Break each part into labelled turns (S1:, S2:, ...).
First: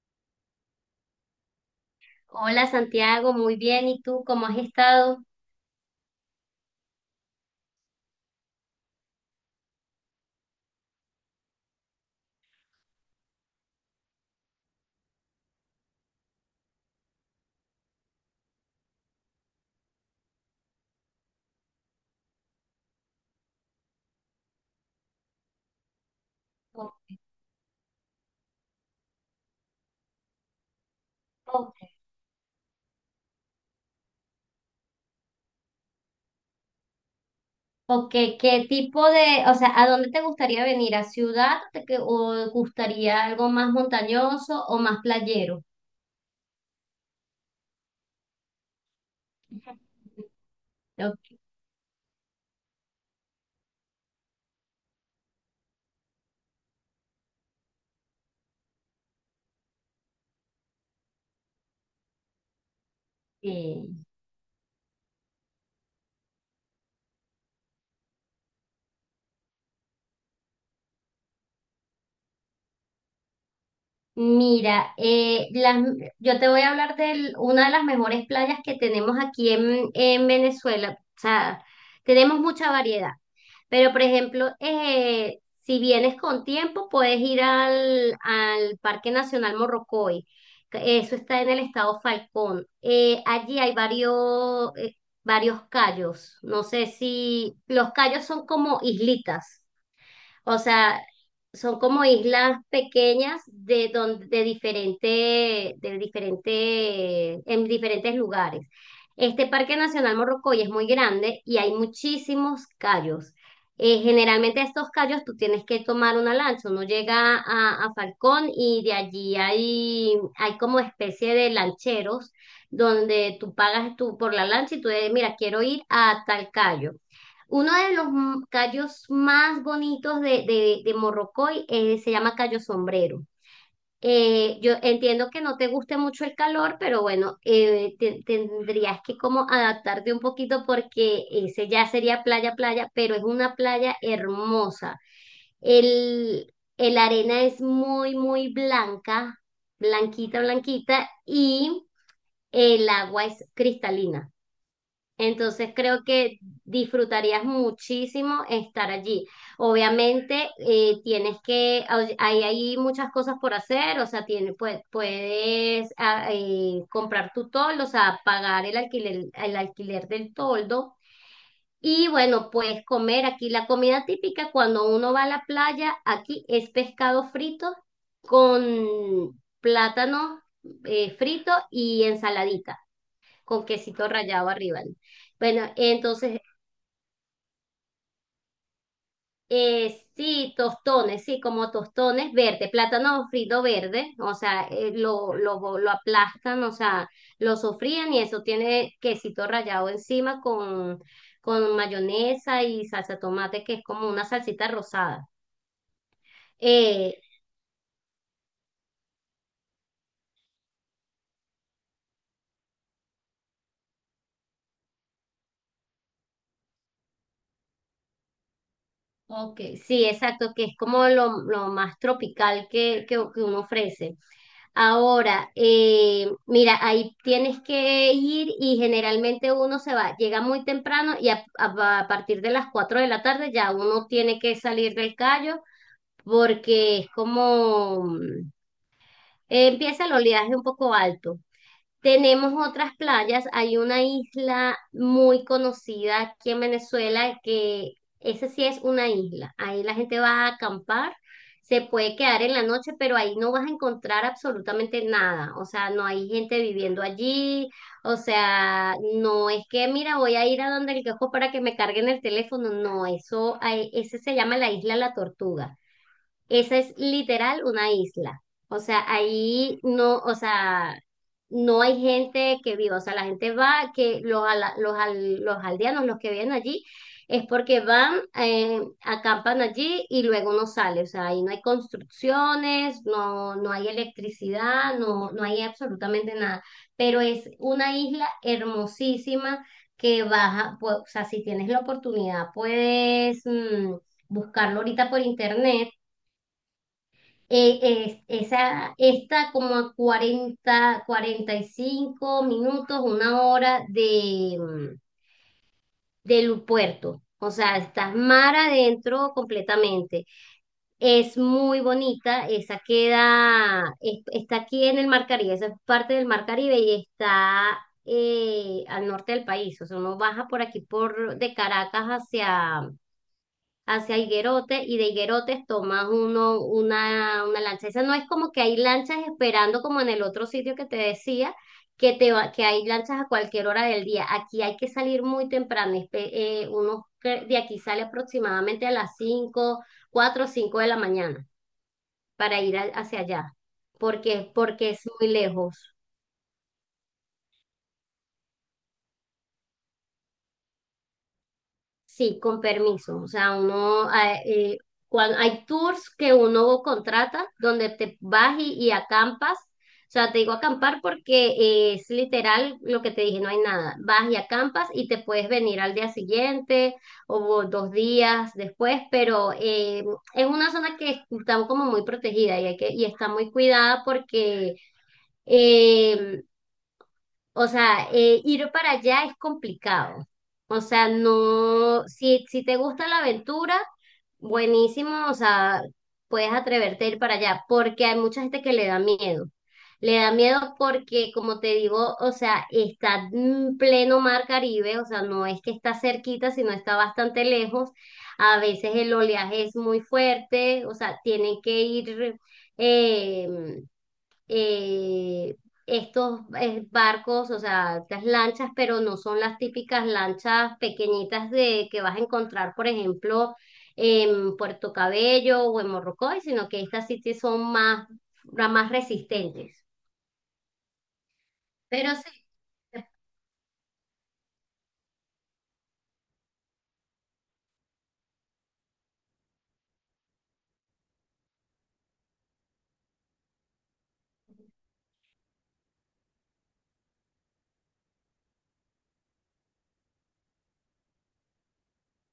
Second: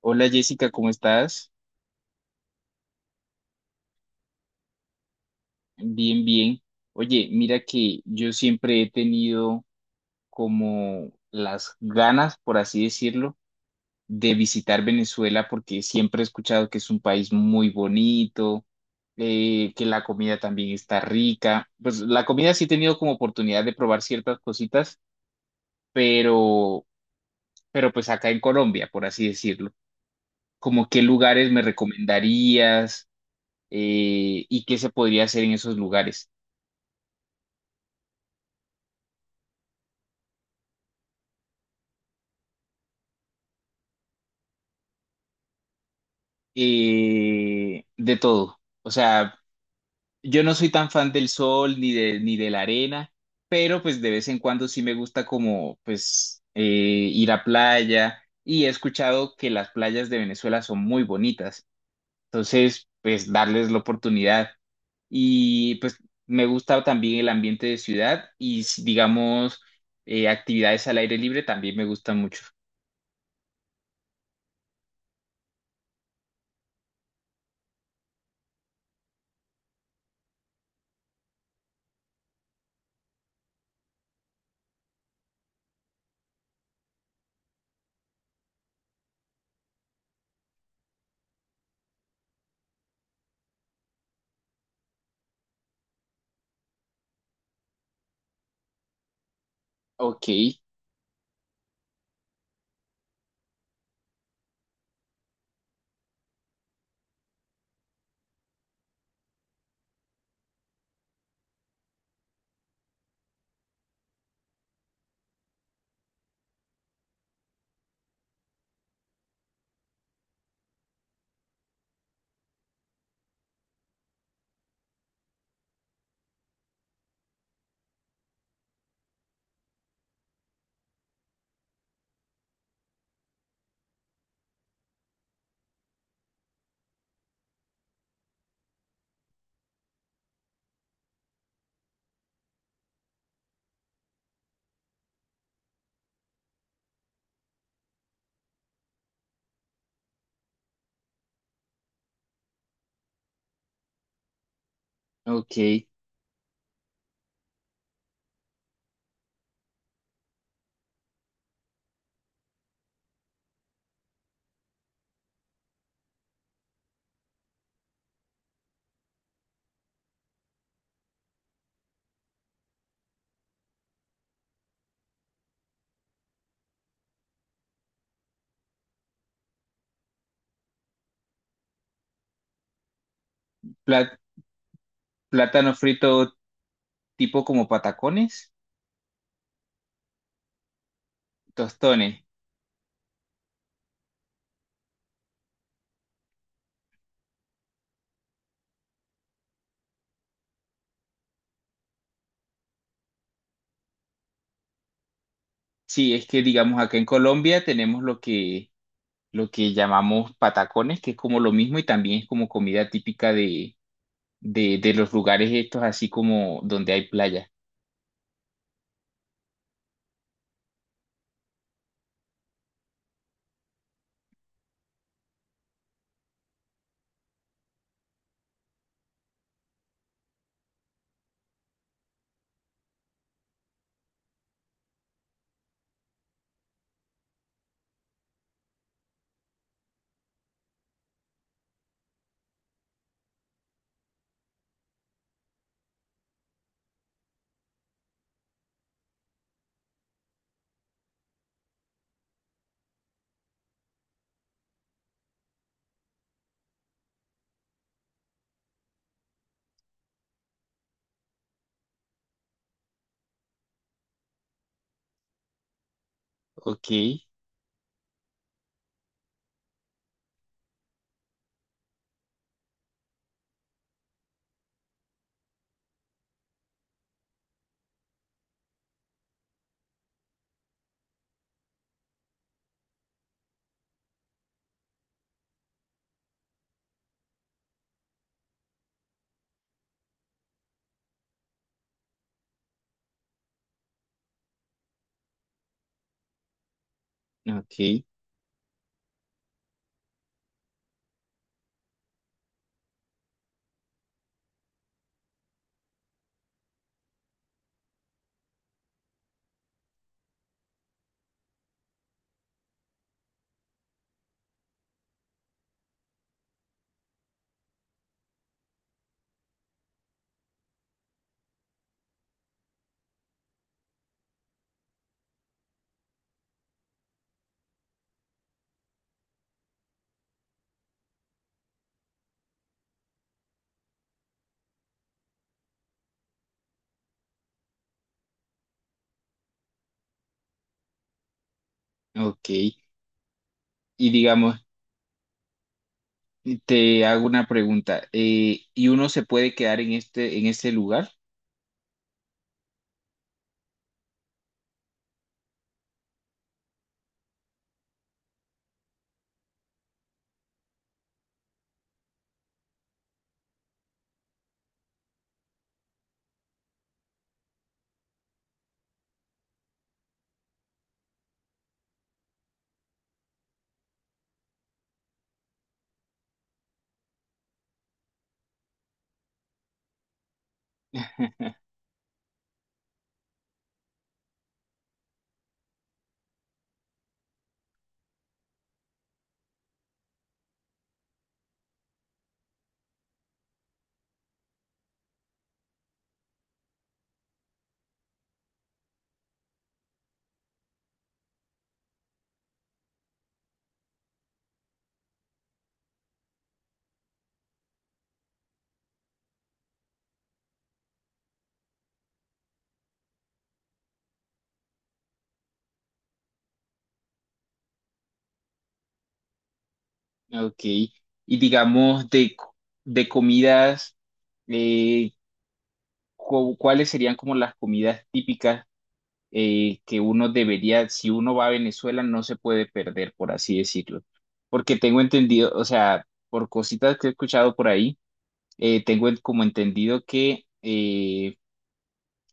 S1: Hola Jessica, ¿cómo estás?
S2: Hola Santiago, muy bien. ¿Y tú cómo has estado?
S1: Bien, bien. Oye, mira que yo siempre he tenido como las ganas, por así decirlo, de visitar Venezuela porque siempre he escuchado que es un país muy bonito, que la comida también está rica. Pues la comida sí he tenido como oportunidad de probar ciertas cositas,
S2: ¿O,
S1: pero, pero pues acá en Colombia, por así decirlo. ¿Como qué lugares me
S2: o-
S1: recomendarías y qué se podría hacer en esos lugares?
S2: qué tipo de, o sea, ¿a dónde te gustaría venir? ¿A ciudad o te gustaría algo más montañoso o más playero?
S1: De todo. O sea, yo no soy tan fan del
S2: Ok.
S1: sol ni de la arena, pero pues de vez en cuando sí me gusta como pues ir a playa y he escuchado que las playas de Venezuela son muy bonitas. Entonces, pues darles la oportunidad. Y pues me gusta también el ambiente de ciudad y digamos actividades al aire libre también me gustan mucho.
S2: Mira, yo te voy a hablar de una de las mejores playas que tenemos aquí en Venezuela. O sea, tenemos mucha variedad. Pero, por ejemplo, si vienes con tiempo, puedes ir al Parque Nacional Morrocoy. Que Eso está en el estado Falcón. Allí hay varios cayos. No sé si los cayos son como islitas.
S1: Ok,
S2: O sea, son como islas pequeñas de donde de diferente, en diferentes lugares. Este Parque Nacional Morrocoy es muy grande y hay muchísimos callos. Generalmente estos callos tú tienes que tomar una lancha, uno llega a Falcón y de allí hay como especie de lancheros donde tú pagas tú por la lancha y tú dices, mira, quiero ir a tal callo. Uno de los callos más bonitos de Morrocoy se llama callo sombrero. Yo entiendo que no te guste mucho el calor, pero bueno, tendrías que como adaptarte un poquito porque ese ya sería playa, playa, pero es una playa hermosa. El arena es muy, muy blanca, blanquita, blanquita, y el agua es cristalina. Entonces
S1: ok.
S2: creo que disfrutarías muchísimo estar allí. Obviamente hay muchas cosas por hacer, o sea, puedes comprar tu toldo, o sea, pagar el alquiler del toldo. Y bueno, puedes comer aquí la comida típica cuando uno va a la playa, aquí es pescado frito con plátano frito y ensaladita con quesito
S1: Pla-
S2: rallado arriba, ¿no? Bueno,
S1: plátano frito
S2: entonces,
S1: tipo como patacones.
S2: sí, tostones, sí, como
S1: Tostones.
S2: tostones verde, plátano frito verde, o sea, lo aplastan, o sea, lo sofrían y eso tiene quesito rallado encima con mayonesa y salsa de tomate, que es como una salsita rosada.
S1: Sí, es que digamos acá en
S2: Eh,
S1: Colombia tenemos lo que llamamos patacones, que es como lo mismo y también es como comida típica de, de los lugares estos, así como donde hay playa.
S2: ok, sí, exacto, que es como lo más tropical que uno ofrece. Ahora, mira, ahí tienes que ir y generalmente uno se va, llega muy temprano y a partir de las 4 de la tarde ya uno tiene que salir del callo porque es como empieza el oleaje un poco alto. Tenemos otras playas, hay una isla muy conocida aquí en Venezuela que esa sí es una isla. Ahí la gente va a acampar, se puede quedar en la noche, pero ahí no vas a encontrar absolutamente nada. O sea, no hay gente viviendo allí. O sea, no es que, mira, voy a ir a donde el quejo para que me carguen el teléfono. No, eso, ese se llama la isla La Tortuga. Esa
S1: Ok,
S2: es literal una isla. O sea, ahí no, o sea, no hay gente que viva. O sea, la gente va, que los, ala- los, al- los aldeanos, los que viven allí, es porque van, acampan allí y luego no sale. O sea, ahí no hay construcciones, no hay electricidad, no hay absolutamente nada. Pero es una isla hermosísima que baja, pues, o sea, si tienes la oportunidad, puedes buscarlo ahorita por internet.
S1: ok,
S2: eh, Esa está como a 40 45 minutos, una hora del puerto. O sea, estás mar adentro completamente. Es muy bonita, esa queda, está aquí en el Mar Caribe, esa es parte del Mar Caribe y está al norte del país. O sea, uno baja por aquí por de Caracas hacia Higuerote y de Higuerotes tomas una lancha. Esa no es como que hay lanchas esperando como en el otro sitio que te decía, que hay lanchas a cualquier hora del día. Aquí hay que salir muy temprano. Uno que de aquí sale aproximadamente a las 5 4 o 5 de la mañana
S1: ok.
S2: para ir hacia allá,
S1: Y
S2: porque,
S1: digamos,
S2: porque es muy lejos.
S1: te hago una pregunta. ¿Y uno se puede quedar en este lugar?
S2: Sí, con permiso. O sea, uno, hay tours que uno contrata donde te vas y acampas. O sea, te digo acampar porque es literal lo que te dije, no hay nada. Vas y acampas y te puedes venir al día siguiente o 2 días después, pero es una zona que está como muy protegida y está muy cuidada porque eh, o sea, ir para allá es complicado. O sea, no, si, te gusta la aventura, buenísimo, o sea, puedes atreverte a ir para allá, porque hay mucha gente que le da miedo. Le da miedo porque, como te digo, o sea, está en pleno mar Caribe, o sea, no es que está cerquita, sino está bastante lejos. A veces el oleaje es muy fuerte, o sea, tienen que ir, em, eh, estos barcos, o sea, estas lanchas, pero no son las típicas lanchas pequeñitas de que vas a encontrar, por ejemplo, en Puerto Cabello o en Morrocoy, sino que estas sí que son más, más resistentes.
S1: Ok. Y digamos,
S2: Pero sí,
S1: de comidas, eh, ¿cuáles serían como las comidas típicas? Que uno debería, si uno va a Venezuela, no se puede perder, por así decirlo. Porque tengo entendido, o sea, por cositas que he escuchado por ahí, como entendido que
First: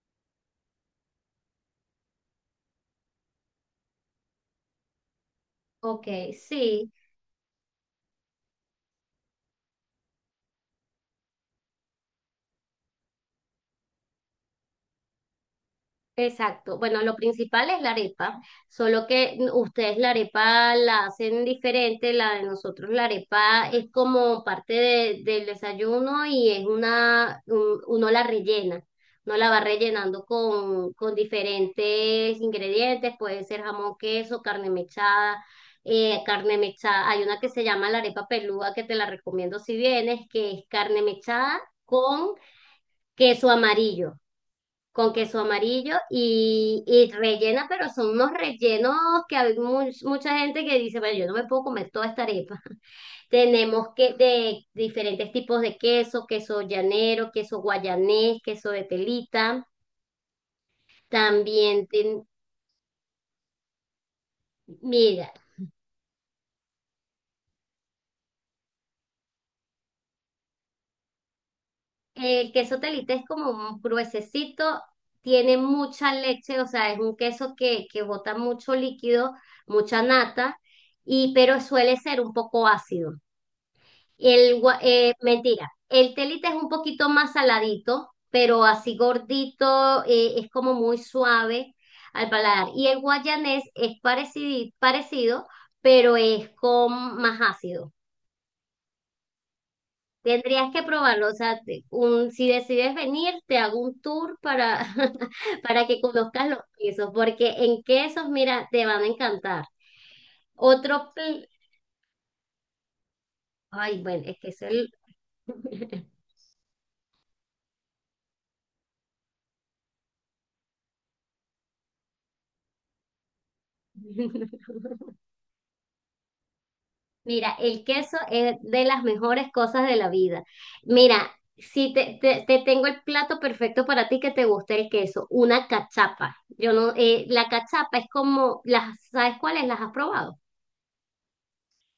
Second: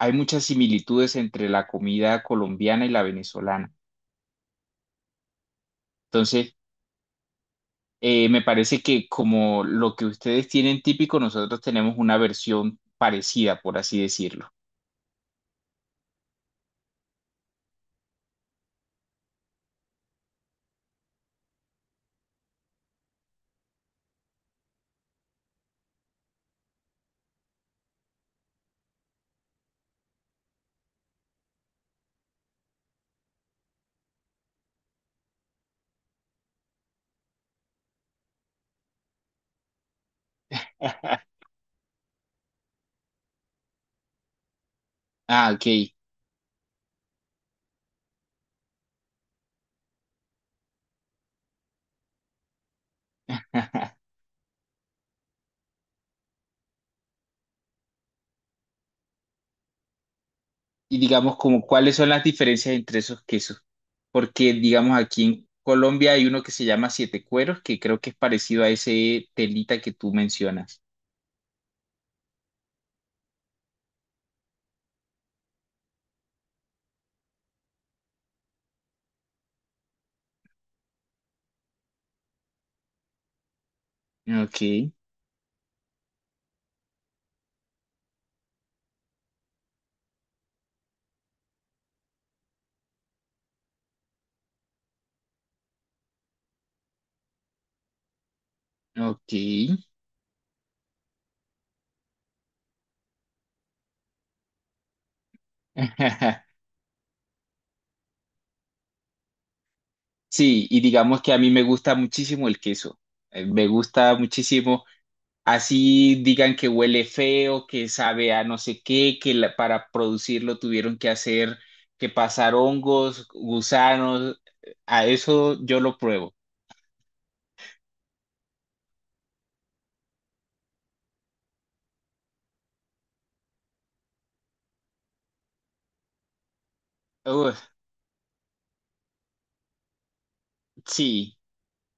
S1: hay muchas similitudes entre la comida colombiana y la venezolana.
S2: ok,
S1: Entonces,
S2: sí.
S1: me parece que como lo que ustedes tienen típico, nosotros tenemos una versión parecida, por así decirlo.
S2: Exacto. Bueno, lo principal es la arepa, solo que ustedes la arepa la hacen diferente, la de nosotros la arepa es como parte del desayuno y es uno la rellena, uno la va rellenando con diferentes ingredientes, puede ser jamón, queso, carne mechada, hay una que se llama la arepa pelúa que te la recomiendo si vienes, que es carne mechada con queso amarillo
S1: Ah, ok.
S2: y rellena, pero son unos rellenos que hay mucha gente que dice, bueno, yo no me puedo comer toda esta arepa. Tenemos que de diferentes tipos de queso, queso llanero, queso guayanés, queso de telita.
S1: Y digamos, como
S2: También,
S1: cuáles son las diferencias entre esos quesos. Porque, digamos, aquí
S2: mira,
S1: en Colombia hay uno que se llama Siete Cueros, que creo que es parecido a ese telita que tú mencionas.
S2: el queso telita es como un gruesecito, tiene mucha leche, o sea, es un queso que bota mucho líquido, mucha nata, y pero suele ser un poco ácido.
S1: Ok,
S2: Mentira, el telita es un poquito más saladito, pero así gordito, es como muy suave al paladar. Y el guayanés es parecido, parecido, pero es con más ácido.
S1: ok.
S2: Tendrías que probarlo, o sea, si decides venir, te hago un tour para, para que conozcas los quesos, porque en quesos, mira, te van a encantar.
S1: Sí, y
S2: Otro,
S1: digamos que a
S2: pl-
S1: mí me gusta muchísimo el queso. Me
S2: Ay,
S1: gusta
S2: bueno, es que es
S1: muchísimo.
S2: el.
S1: Así digan que huele feo, que sabe a no sé qué, para producirlo tuvieron que hacer, que pasar hongos, gusanos. A eso yo lo pruebo.
S2: Mira, el queso es de las mejores cosas de la vida. Mira, si te, te tengo el plato perfecto para ti que te guste el queso, una cachapa. Yo no, la cachapa es como, las, ¿sabes cuáles? ¿Las has probado?
S1: Sí,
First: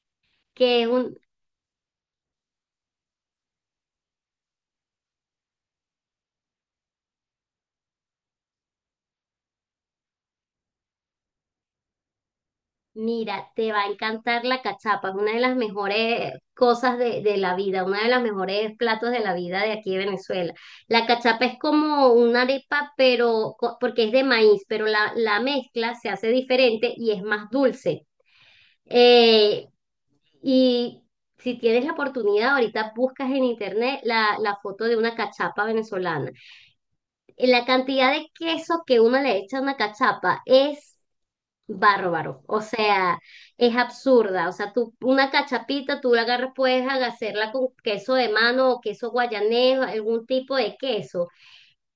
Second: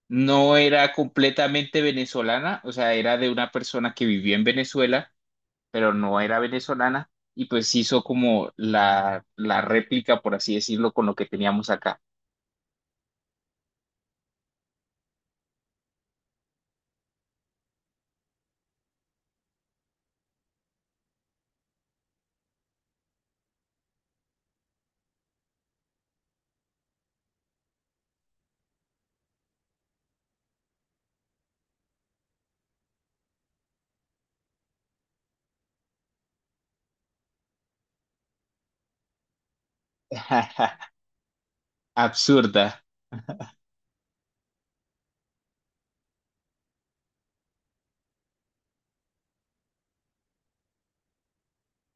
S1: no
S2: Que es
S1: era
S2: un,
S1: completamente venezolana, o sea, era de una persona que vivió en Venezuela, pero no era venezolana, y pues hizo como la réplica, por así decirlo, con lo que teníamos acá.
S2: Mira, te va a encantar la cachapa, es una de las mejores cosas de la vida, una de las mejores platos de la vida de aquí de Venezuela. La cachapa es como una arepa, pero porque es de maíz, pero la mezcla se hace diferente y es más dulce. Eh, y si tienes la oportunidad, ahorita buscas en internet la foto de una cachapa venezolana. La cantidad de queso que uno le echa a una cachapa es bárbaro, o
S1: Absurda,
S2: sea, es absurda. O sea, tú, una cachapita, tú la agarras, puedes hacerla con queso de mano o queso guayanés, algún tipo de queso.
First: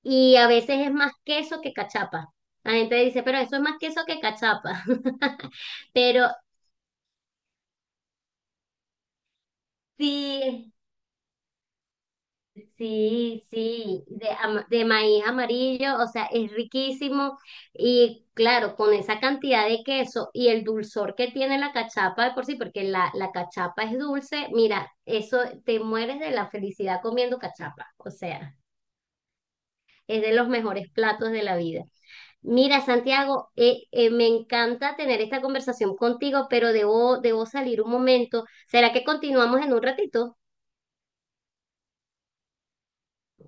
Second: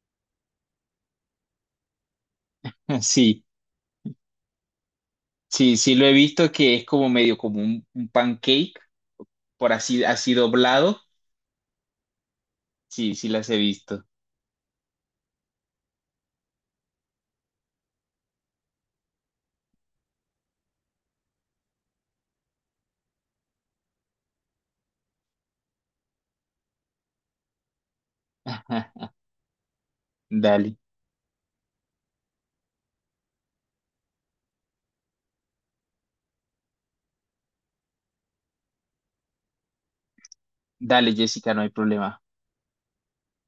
S2: Y a veces es más queso que cachapa. La gente dice, pero
S1: sí,
S2: eso es más queso que cachapa.
S1: sí, sí lo he
S2: Pero
S1: visto que es como medio como un pancake, por así, así
S2: sí.
S1: doblado, sí, sí
S2: Sí,
S1: las he
S2: sí,
S1: visto.
S2: de maíz amarillo, o sea, es riquísimo y claro, con esa cantidad de queso y el dulzor que tiene la cachapa de por sí, porque la cachapa es dulce, mira, eso te mueres de la felicidad comiendo cachapa, o sea, es de los
S1: Dale,
S2: mejores platos de la vida. Mira, Santiago, me encanta tener esta conversación contigo, pero debo salir un momento. ¿Será que continuamos en un ratito?
S1: dale, Jessica, no hay problema.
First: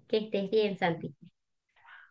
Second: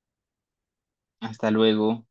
S2: Que estés bien, Santi.
S1: Hasta luego.